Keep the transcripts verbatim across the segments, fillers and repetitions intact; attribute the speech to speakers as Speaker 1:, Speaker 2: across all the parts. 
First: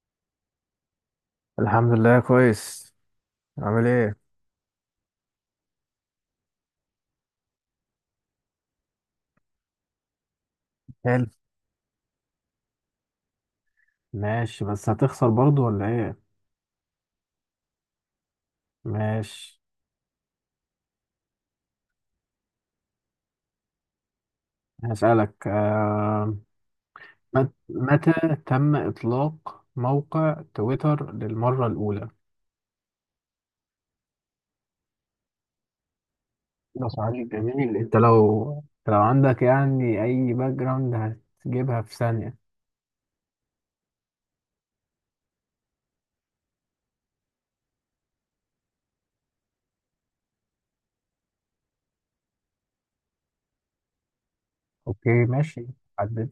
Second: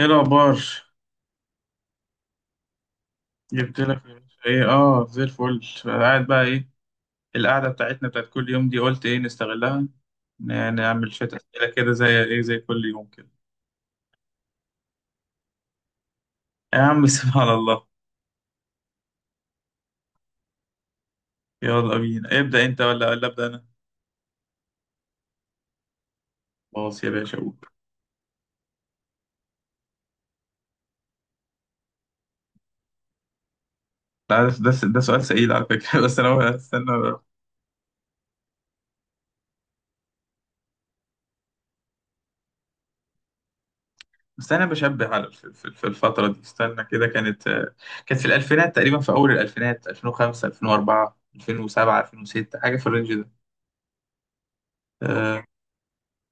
Speaker 1: ايه الاخبار؟
Speaker 2: الحمد لله كويس.
Speaker 1: جبت
Speaker 2: عامل
Speaker 1: لك يا
Speaker 2: ايه.
Speaker 1: باشا. ايه؟ اه، زي الفل. قاعد بقى ايه؟ القعده بتاعتنا بتاعت كل يوم دي، قلت ايه نستغلها، ن- نعمل
Speaker 2: حلو.
Speaker 1: شويه اسئله كده، زي ايه، زي كل يوم كده.
Speaker 2: ماشي، بس هتخسر برضو ولا ايه؟
Speaker 1: يا عم سبحان الله.
Speaker 2: ماشي.
Speaker 1: يلا بينا، ابدا انت ولا ولا ابدا انا.
Speaker 2: هسألك آه...
Speaker 1: خلاص يا باشا،
Speaker 2: مت...
Speaker 1: قول.
Speaker 2: متى تم إطلاق موقع تويتر للمرة الأولى؟
Speaker 1: ده ده ده سؤال سئيل على فكره بس انا
Speaker 2: ده
Speaker 1: استنى.
Speaker 2: سؤال جميل. انت لو لو عندك يعني أي باك جراوند، هتجيبها في ثانية.
Speaker 1: بس انا بشبه على في في- في الفتره دي، استنى كده، كانت كانت في الالفينات تقريبا، في اول الالفينات. ألفين وخمسة، ألفين وأربعة، ألفين وسبعة، ألفين وستة، حاجه في الرينج ده.
Speaker 2: اوكي
Speaker 1: آه،
Speaker 2: ماشي. عدد.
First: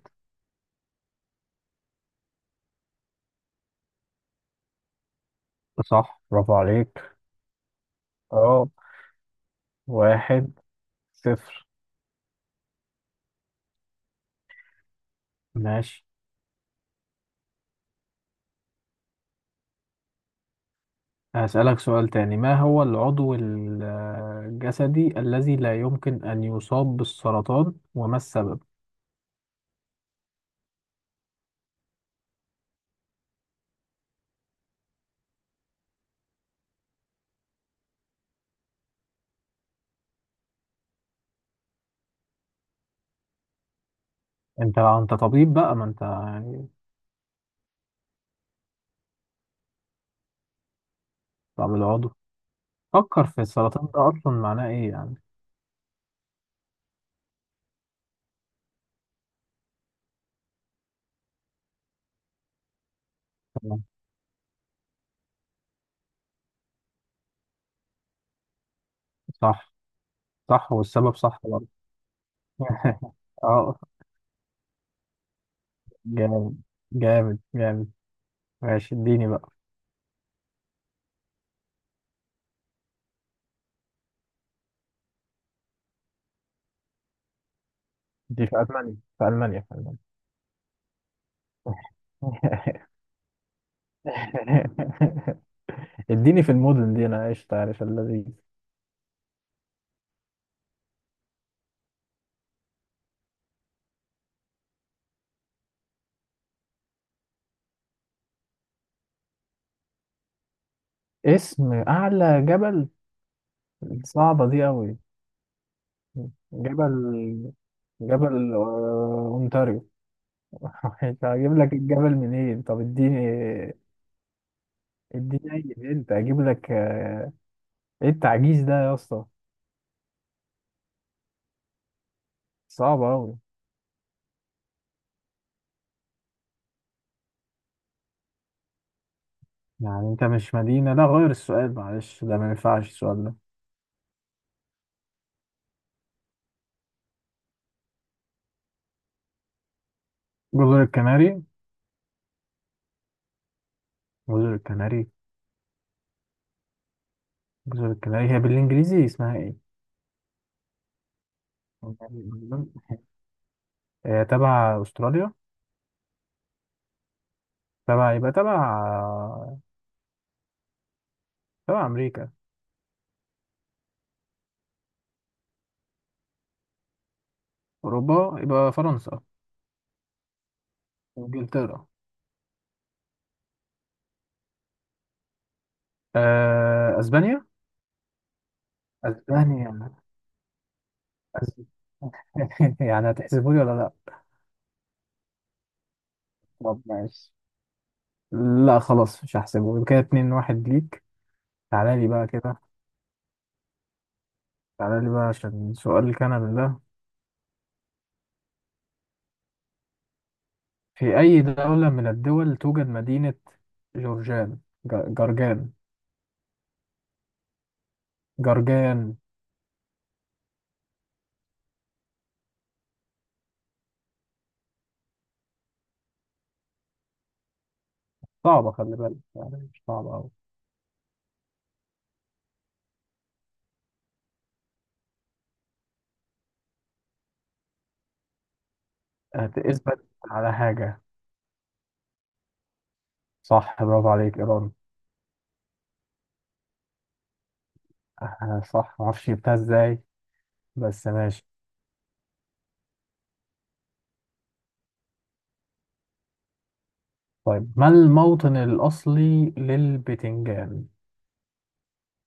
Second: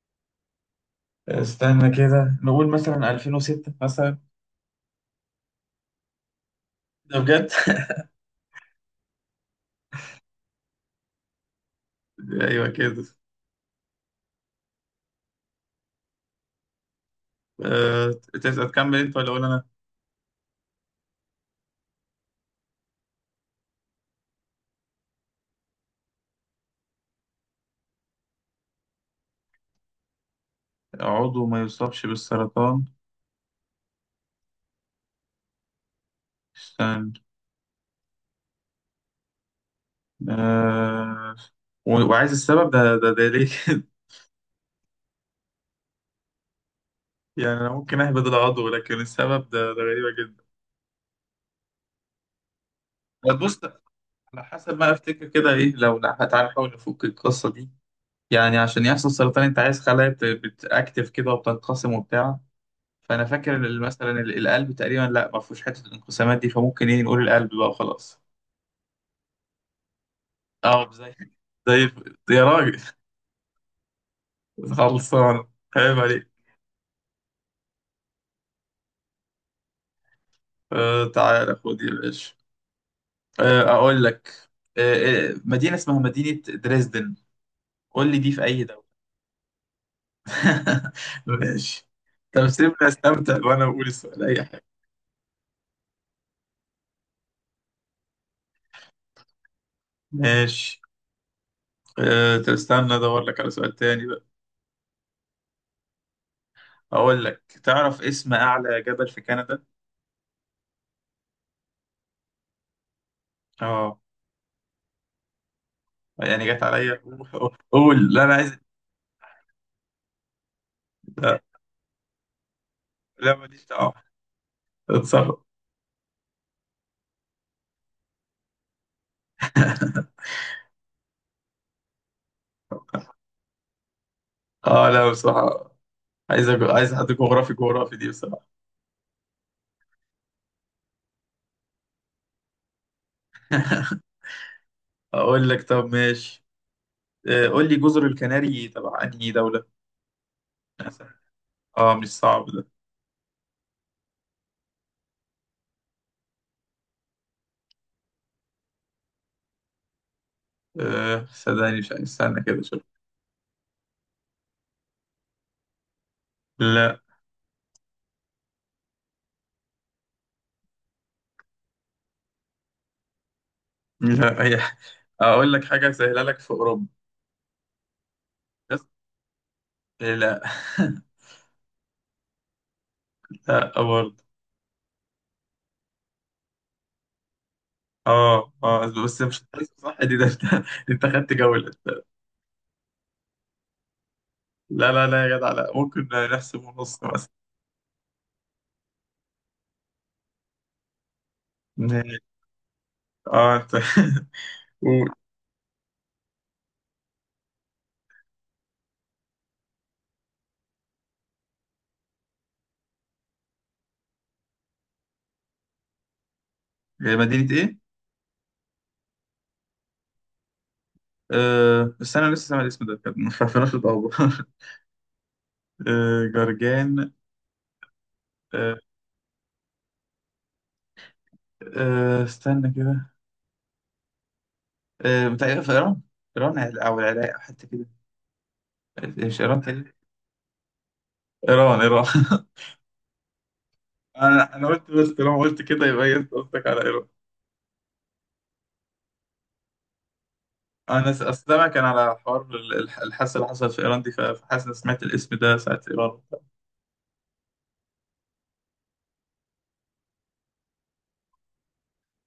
Speaker 1: استنى كده، نقول مثلا ألفين وستة مثلا.
Speaker 2: صح، برافو عليك.
Speaker 1: ده بجد
Speaker 2: اه. واحد صفر.
Speaker 1: ايوه كده.
Speaker 2: ماشي.
Speaker 1: أه... تس- تكمل انت ولا اقول انا؟
Speaker 2: هسألك سؤال تاني. ما هو العضو ال- الجسدي الذي لا يمكن أن يصاب بالسرطان وما السبب؟
Speaker 1: عضو ما يصابش بالسرطان؟ استنى. أه... و- وعايز السبب؟ ده ده, ده ليه كده
Speaker 2: أنت أنت طبيب بقى، ما أنت يعني.
Speaker 1: يعني انا ممكن اهبد العضو، لكن السبب ده ده غريبة جدا.
Speaker 2: طب العضو، فكر
Speaker 1: طب
Speaker 2: في
Speaker 1: بص،
Speaker 2: السرطان ده أصلا
Speaker 1: على
Speaker 2: معناه
Speaker 1: حسب
Speaker 2: إيه
Speaker 1: ما
Speaker 2: يعني.
Speaker 1: افتكر كده، ايه لو لا، تعالى نحاول نفك القصة دي. يعني عشان يحصل سرطان، انت عايز خلايا بت- بتاكتف كده وبتنقسم وبتاع. فانا فاكر ال-
Speaker 2: تمام.
Speaker 1: مثلا ال- القلب تقريبا لا، ما فيهوش حته الانقسامات دي، فممكن ايه، نقول القلب بقى وخلاص.
Speaker 2: صح. صح.
Speaker 1: اه، زي
Speaker 2: والسبب صح برضه.
Speaker 1: زي الف- يا راجل
Speaker 2: أه،
Speaker 1: خلصان. عيب عليك.
Speaker 2: جامد. جامد جامد. ماشي، اديني بقى.
Speaker 1: آه، تعالى خد يا باشا. آه، اقول لك. آه آه، مدينه اسمها مدينه دريسدن، قول لي دي في
Speaker 2: دي في
Speaker 1: اي دوله؟
Speaker 2: ألمانيا. في ألمانيا. في ألمانيا.
Speaker 1: ماشي. طب سيبني استمتع وانا بقول السؤال اي حاجه.
Speaker 2: اديني في المدن دي أنا عشت، عارف الذي.
Speaker 1: ماشي. آه، طب استنى ادور لك على سؤال تاني بقى. اقول لك، تعرف اسم اعلى جبل في كندا؟
Speaker 2: اسم أعلى جبل.
Speaker 1: اه.
Speaker 2: صعبة دي أوي.
Speaker 1: يعني جت عليا
Speaker 2: جبل.
Speaker 1: قول، لا انا
Speaker 2: جبل
Speaker 1: عايز.
Speaker 2: آه، أونتاريو. مش
Speaker 1: لا،
Speaker 2: هجيب لك الجبل منين، طب
Speaker 1: لا، ماليش
Speaker 2: اديني.
Speaker 1: دعوه، اتصرف.
Speaker 2: اديني أي أنت أجيب لك آه، إيه التعجيز ده يا اسطى؟ صعبة أوي.
Speaker 1: اه لا بصراحه، عايز أج- عايز حد جغرافي، جغرافي دي بصراحه.
Speaker 2: يعني انت مش مدينة، لا غير السؤال، معلش ده ما ينفعش السؤال ده.
Speaker 1: اقول لك، طب ماشي. آه، قول لي جزر الكناري تبع انهي دوله؟
Speaker 2: جزر الكناري.
Speaker 1: اه، مش صعب ده.
Speaker 2: جزر الكناري. جزر الكناري هي بالانجليزي اسمها ايه؟
Speaker 1: آه، صدقني مش عايز- استنى كده شوف.
Speaker 2: هي تبع استراليا؟
Speaker 1: لا،
Speaker 2: تبع يبقى تبع آه، تبع امريكا.
Speaker 1: لا هي. اقول لك حاجه سهله لك، في اوروبا.
Speaker 2: اوروبا يبقى
Speaker 1: بس.
Speaker 2: فرنسا.
Speaker 1: آه، لا.
Speaker 2: انجلترا.
Speaker 1: لا برضه.
Speaker 2: آه، اسبانيا.
Speaker 1: اه اه، بس مش.
Speaker 2: اسبانيا.
Speaker 1: صح، دي ده انت انت خدت
Speaker 2: أس...
Speaker 1: جوله.
Speaker 2: يعني هتحسبه لي ولا لا؟
Speaker 1: لا لا لا يا جدع، لا ممكن نحسب
Speaker 2: طب
Speaker 1: ونص مثلا.
Speaker 2: ماشي. لا، خلاص، مش هحسبه، يبقى كده اتنين واحد ليك. تعالى لي
Speaker 1: ماشي.
Speaker 2: بقى كده.
Speaker 1: اه انت
Speaker 2: تعالى
Speaker 1: قول.
Speaker 2: لي بقى عشان سؤال كندا ده. في أي دولة من الدول توجد مدينة جورجان؟ ج- جرجان.
Speaker 1: هي مدينة ايه؟
Speaker 2: جرجان.
Speaker 1: آه، بس انا لسه سامع الاسم ده، كان ما عرفناش الدور آه جرجان.
Speaker 2: صعبة،
Speaker 1: آه
Speaker 2: خلي بالك، يعني مش صعبة أوي.
Speaker 1: آه استنى كده. آه، بتاع في ايران. ايران او العراق، أو حتى كده. آه، مش ايران تاني.
Speaker 2: هتثبت على حاجة؟
Speaker 1: ايران، ايران
Speaker 2: صح، برافو عليك،
Speaker 1: انا انا
Speaker 2: إيران.
Speaker 1: قلت، بس طالما قلت كده يبقى هي، انت قصدك على ايران.
Speaker 2: آه، صح معرفش جبتها إزاي. بس
Speaker 1: انا س- أصل
Speaker 2: ماشي.
Speaker 1: سامع كان على حوار ال- الح- الحادثه اللي حصلت في ايران دي، فحاسس إن سمعت الاسم ده ساعه ايران.
Speaker 2: طيب، ما الموطن الأصلي للبتنجان؟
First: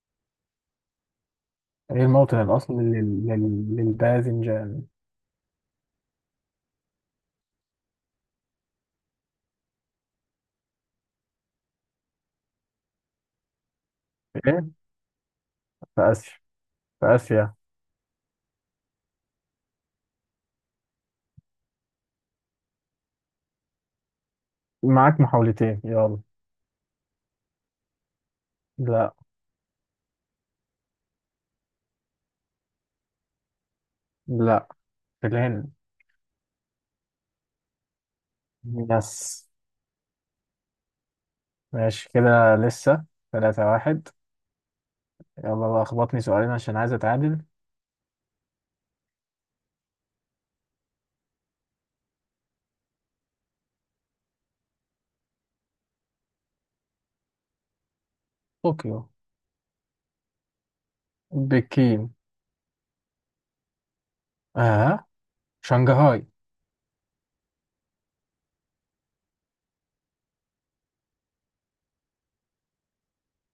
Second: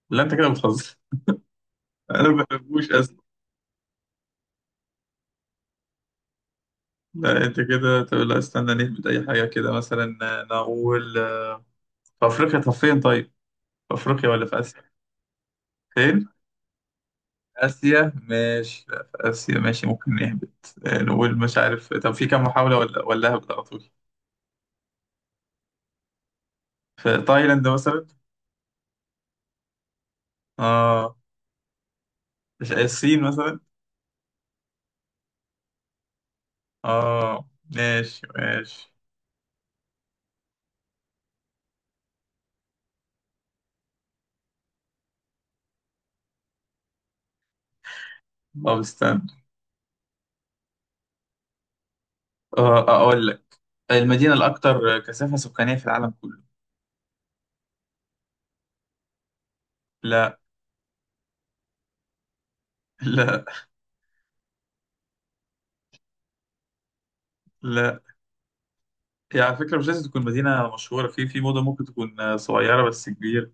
Speaker 1: لا انت كده بتهزر
Speaker 2: إيه
Speaker 1: انا
Speaker 2: الموطن
Speaker 1: ما
Speaker 2: الأصلي
Speaker 1: بحبوش.
Speaker 2: لل... لل... للباذنجان؟
Speaker 1: لا انت كده، طب لا، استنى نهبط اي حاجه كده مثلا. نقول في افريقيا. طب فين؟ طيب، في افريقيا ولا في
Speaker 2: إيه؟
Speaker 1: اسيا؟
Speaker 2: في
Speaker 1: فين؟
Speaker 2: آسيا. في آسيا.
Speaker 1: اسيا، ماشي، لا في اسيا ماشي، ممكن نهبط. آه، نقول مش عارف. طب في كام محاوله، ولا ولا هبط على طول؟
Speaker 2: معاك محاولتين، يلا.
Speaker 1: في تايلاند مثلا.
Speaker 2: لا.
Speaker 1: اه، مش. آه، الصين مثلا.
Speaker 2: لا، في الهند.
Speaker 1: اه، ماشي ماشي.
Speaker 2: يس. ماشي كده لسه. ثلاثة واحد. يلا بقى خبطني سؤالين عشان عايز أتعادل.
Speaker 1: طب استنى. آه، اقول لك، المدينه الاكثر كثافه سكانيه في العالم كله.
Speaker 2: طوكيو.
Speaker 1: لا
Speaker 2: بكين.
Speaker 1: لا
Speaker 2: آه، شنغهاي.
Speaker 1: لا. يعني على فكرة، مش لازم تكون مدينة مشهورة، في في موضة، ممكن تكون آه، صغيرة بس كبيرة.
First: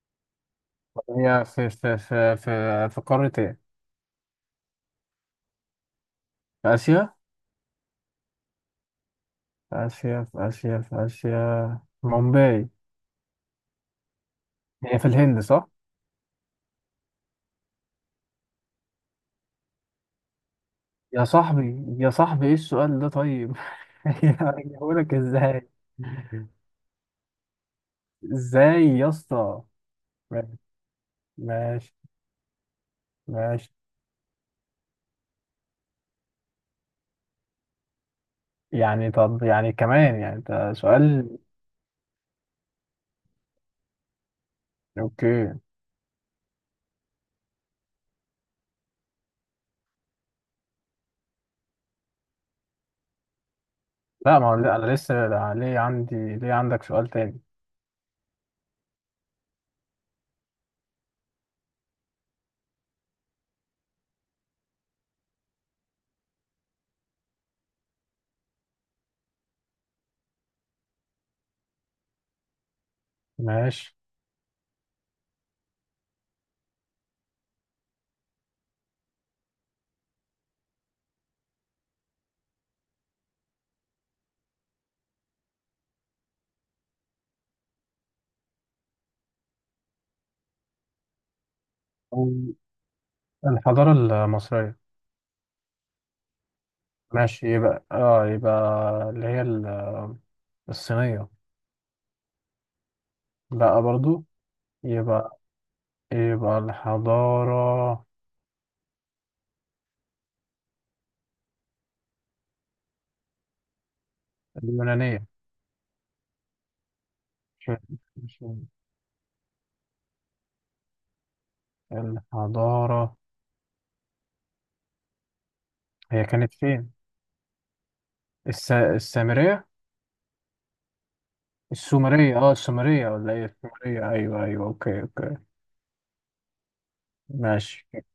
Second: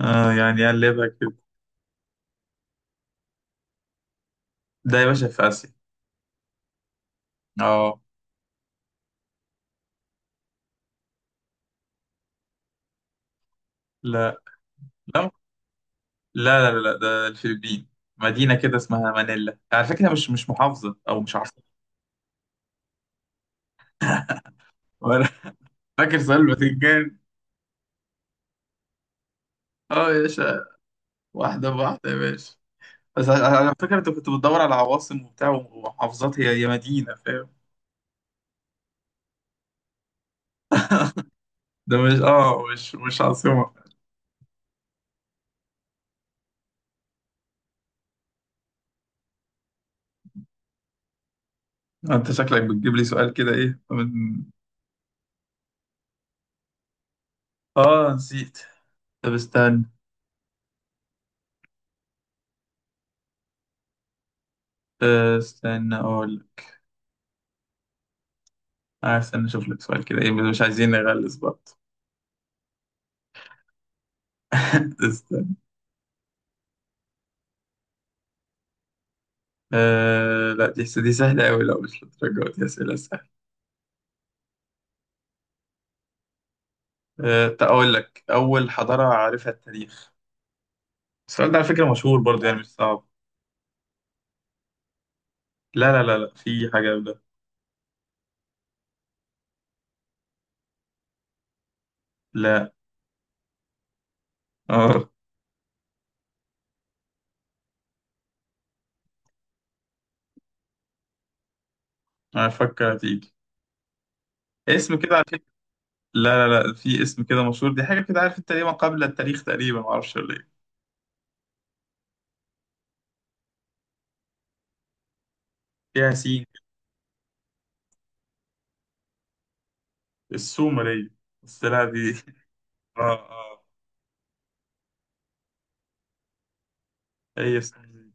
Speaker 1: آه يعني قلبها كده.
Speaker 2: هي في في في في في قارة إيه؟
Speaker 1: ده يا باشا في آسيا.
Speaker 2: في آسيا.
Speaker 1: اه.
Speaker 2: في آسيا. في آسيا. في آسيا مومباي.
Speaker 1: لا
Speaker 2: هي في
Speaker 1: لا
Speaker 2: الهند صح؟
Speaker 1: لا لا لا، ده الفلبين. مدينة كده اسمها مانيلا، على فكرة، مش مش محافظة أو
Speaker 2: يا
Speaker 1: مش عاصمة.
Speaker 2: صاحبي، يا صاحبي، ايه السؤال ده طيب؟ يعني هقولك
Speaker 1: ولا
Speaker 2: ازاي؟
Speaker 1: فاكر سؤال الفاتيكان.
Speaker 2: ازاي يا اسطى؟
Speaker 1: اه يا
Speaker 2: ماشي.
Speaker 1: باشا. واحدة
Speaker 2: ماشي.
Speaker 1: بواحدة يا باشا. بس على
Speaker 2: ماشي.
Speaker 1: على فكرة، أنت كنت بتدور على عواصم وبتاع ومحافظات، هي هي مدينة، فاهم.
Speaker 2: يعني طب يعني كمان يعني انت سؤال.
Speaker 1: ده مش، اه مش مش عاصمة
Speaker 2: اوكي.
Speaker 1: أنت شكلك بتجيب لي سؤال كده، إيه
Speaker 2: لا،
Speaker 1: من.
Speaker 2: ما هو، لا، انا لسه، لا، ليه عندي ليه عندك سؤال تاني.
Speaker 1: اه نسيت. طب استنى. أه، استنى اقول. آه، استنى اشوف لك سؤال كده، ايه مش عايزين نغلس برضه.
Speaker 2: ماشي.
Speaker 1: استنى. أه لا، دي دي سهلة أوي، لا مش للدرجة دي أسئلة سهلة. أه، تقول لك، أول حضارة عارفها التاريخ. السؤال ده على فكرة مشهور برضه يعني، مش صعب.
Speaker 2: الحضارة المصرية.
Speaker 1: لا لا لا لا، في حاجة ده.
Speaker 2: ماشي. يبقى اه يبقى اللي هي ال- الصينية.
Speaker 1: لا
Speaker 2: لا برضو.
Speaker 1: اه،
Speaker 2: يبقى يبقى الحضارة
Speaker 1: أنا أفكر هتيجي اسم كده، على
Speaker 2: اليونانية.
Speaker 1: فكرة. لا لا لا، في اسم كده مشهور،
Speaker 2: مش-
Speaker 1: دي حاجة كده عارف
Speaker 2: مش-
Speaker 1: أنت، ليه ما قبل التاريخ تقريبا، معرفش ولا إيه.
Speaker 2: الحضارة
Speaker 1: فيها
Speaker 2: هي
Speaker 1: سين.
Speaker 2: كانت فين؟ الس... السامرية؟
Speaker 1: السومرية. بس لا دي
Speaker 2: السومرية. اه، السومرية
Speaker 1: اه
Speaker 2: ولا ايه؟
Speaker 1: اه،
Speaker 2: السومرية. ايوه ايوه. اوكي. اوكي.
Speaker 1: هي
Speaker 2: ماشي
Speaker 1: السومرية.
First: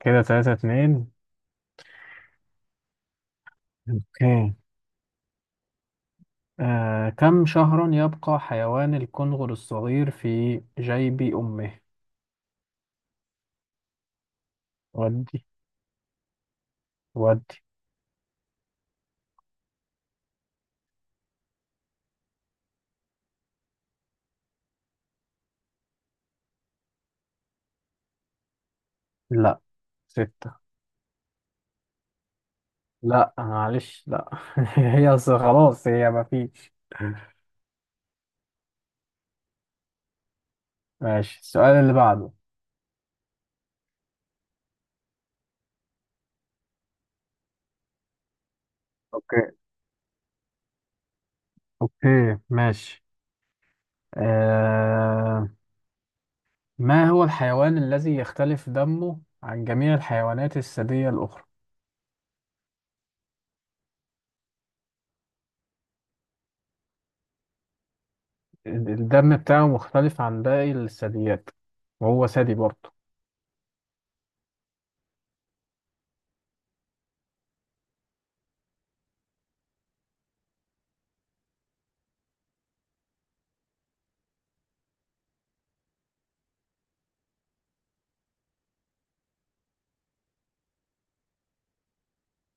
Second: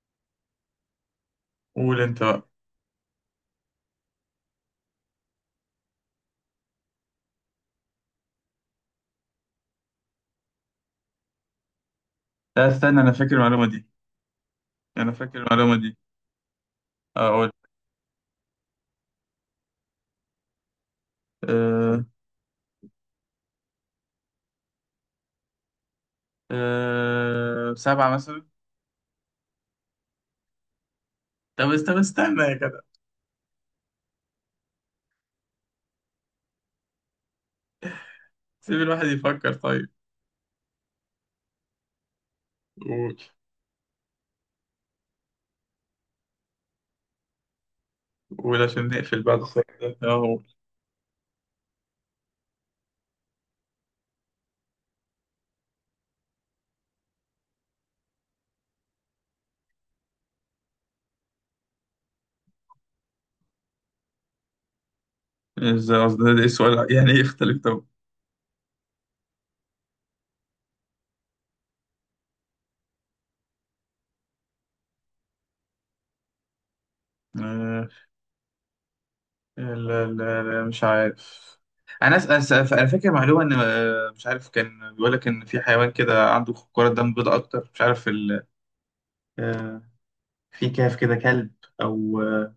Speaker 2: كده تلاتة اتنين.
Speaker 1: قول أنت بقى.
Speaker 2: اوكي. آه، كم شهرا يبقى حيوان الكنغر الصغير في جيب أمه؟
Speaker 1: لا استنى، انا فاكر المعلومه دي. انا فاكر
Speaker 2: ودي.
Speaker 1: المعلومه دي. اقول.
Speaker 2: ودي.
Speaker 1: أه. أه سبعة مثلا.
Speaker 2: لا. ستة.
Speaker 1: طب است- طب استنى يا جدع.
Speaker 2: لا، معلش، لا. هي أصل خلاص هي مفيش.
Speaker 1: سيب الواحد يفكر طيب.
Speaker 2: ماشي. السؤال اللي بعده.
Speaker 1: قول. قول عشان نقفل بعد
Speaker 2: اوكي.
Speaker 1: السؤال ده اهو.
Speaker 2: اوكي ماشي. آه، ما هو الحيوان الذي يختلف دمه عن جميع الحيوانات الثديية الأخرى؟
Speaker 1: ازاي؟ قصدي ده ده السؤال يعني ايه يختلف؟ طب.
Speaker 2: الدم بتاعه مختلف عن باقي الثدييات، وهو ثدي برضه.
Speaker 1: أه، لا لا لا مش عارف. انا أس... أس... انا فاكر معلومه ان آه، مش عارف، كان بيقول لك ان في حيوان كده عنده كرة دم بيضاء اكتر، مش عارف ال... أه، في كهف كده كلب. او آه،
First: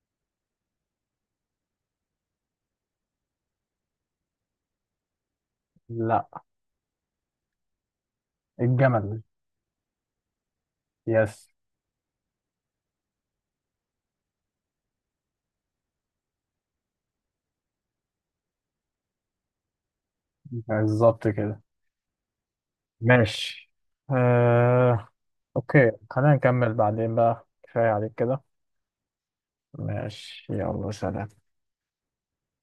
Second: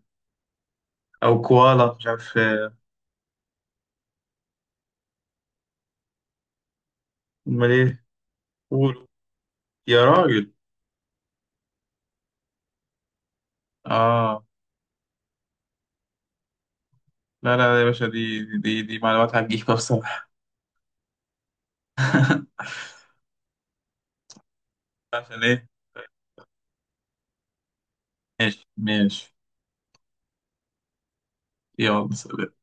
Speaker 1: او كوالا، مش عارف. آه،
Speaker 2: لا،
Speaker 1: امال ايه. قول.
Speaker 2: الجمل.
Speaker 1: يا راجل.
Speaker 2: يس.
Speaker 1: اه لا لا لا يا باشا، دي دي دي معلومات هتجيبها بصراحة.
Speaker 2: بالظبط كده. ماشي. آه...
Speaker 1: عشان ايه؟
Speaker 2: أوكي، خلينا نكمل بعدين بقى، كفاية عليك كده.
Speaker 1: ماشي ماشي.
Speaker 2: ماشي، يلا سلام.
Speaker 1: يلا سلام.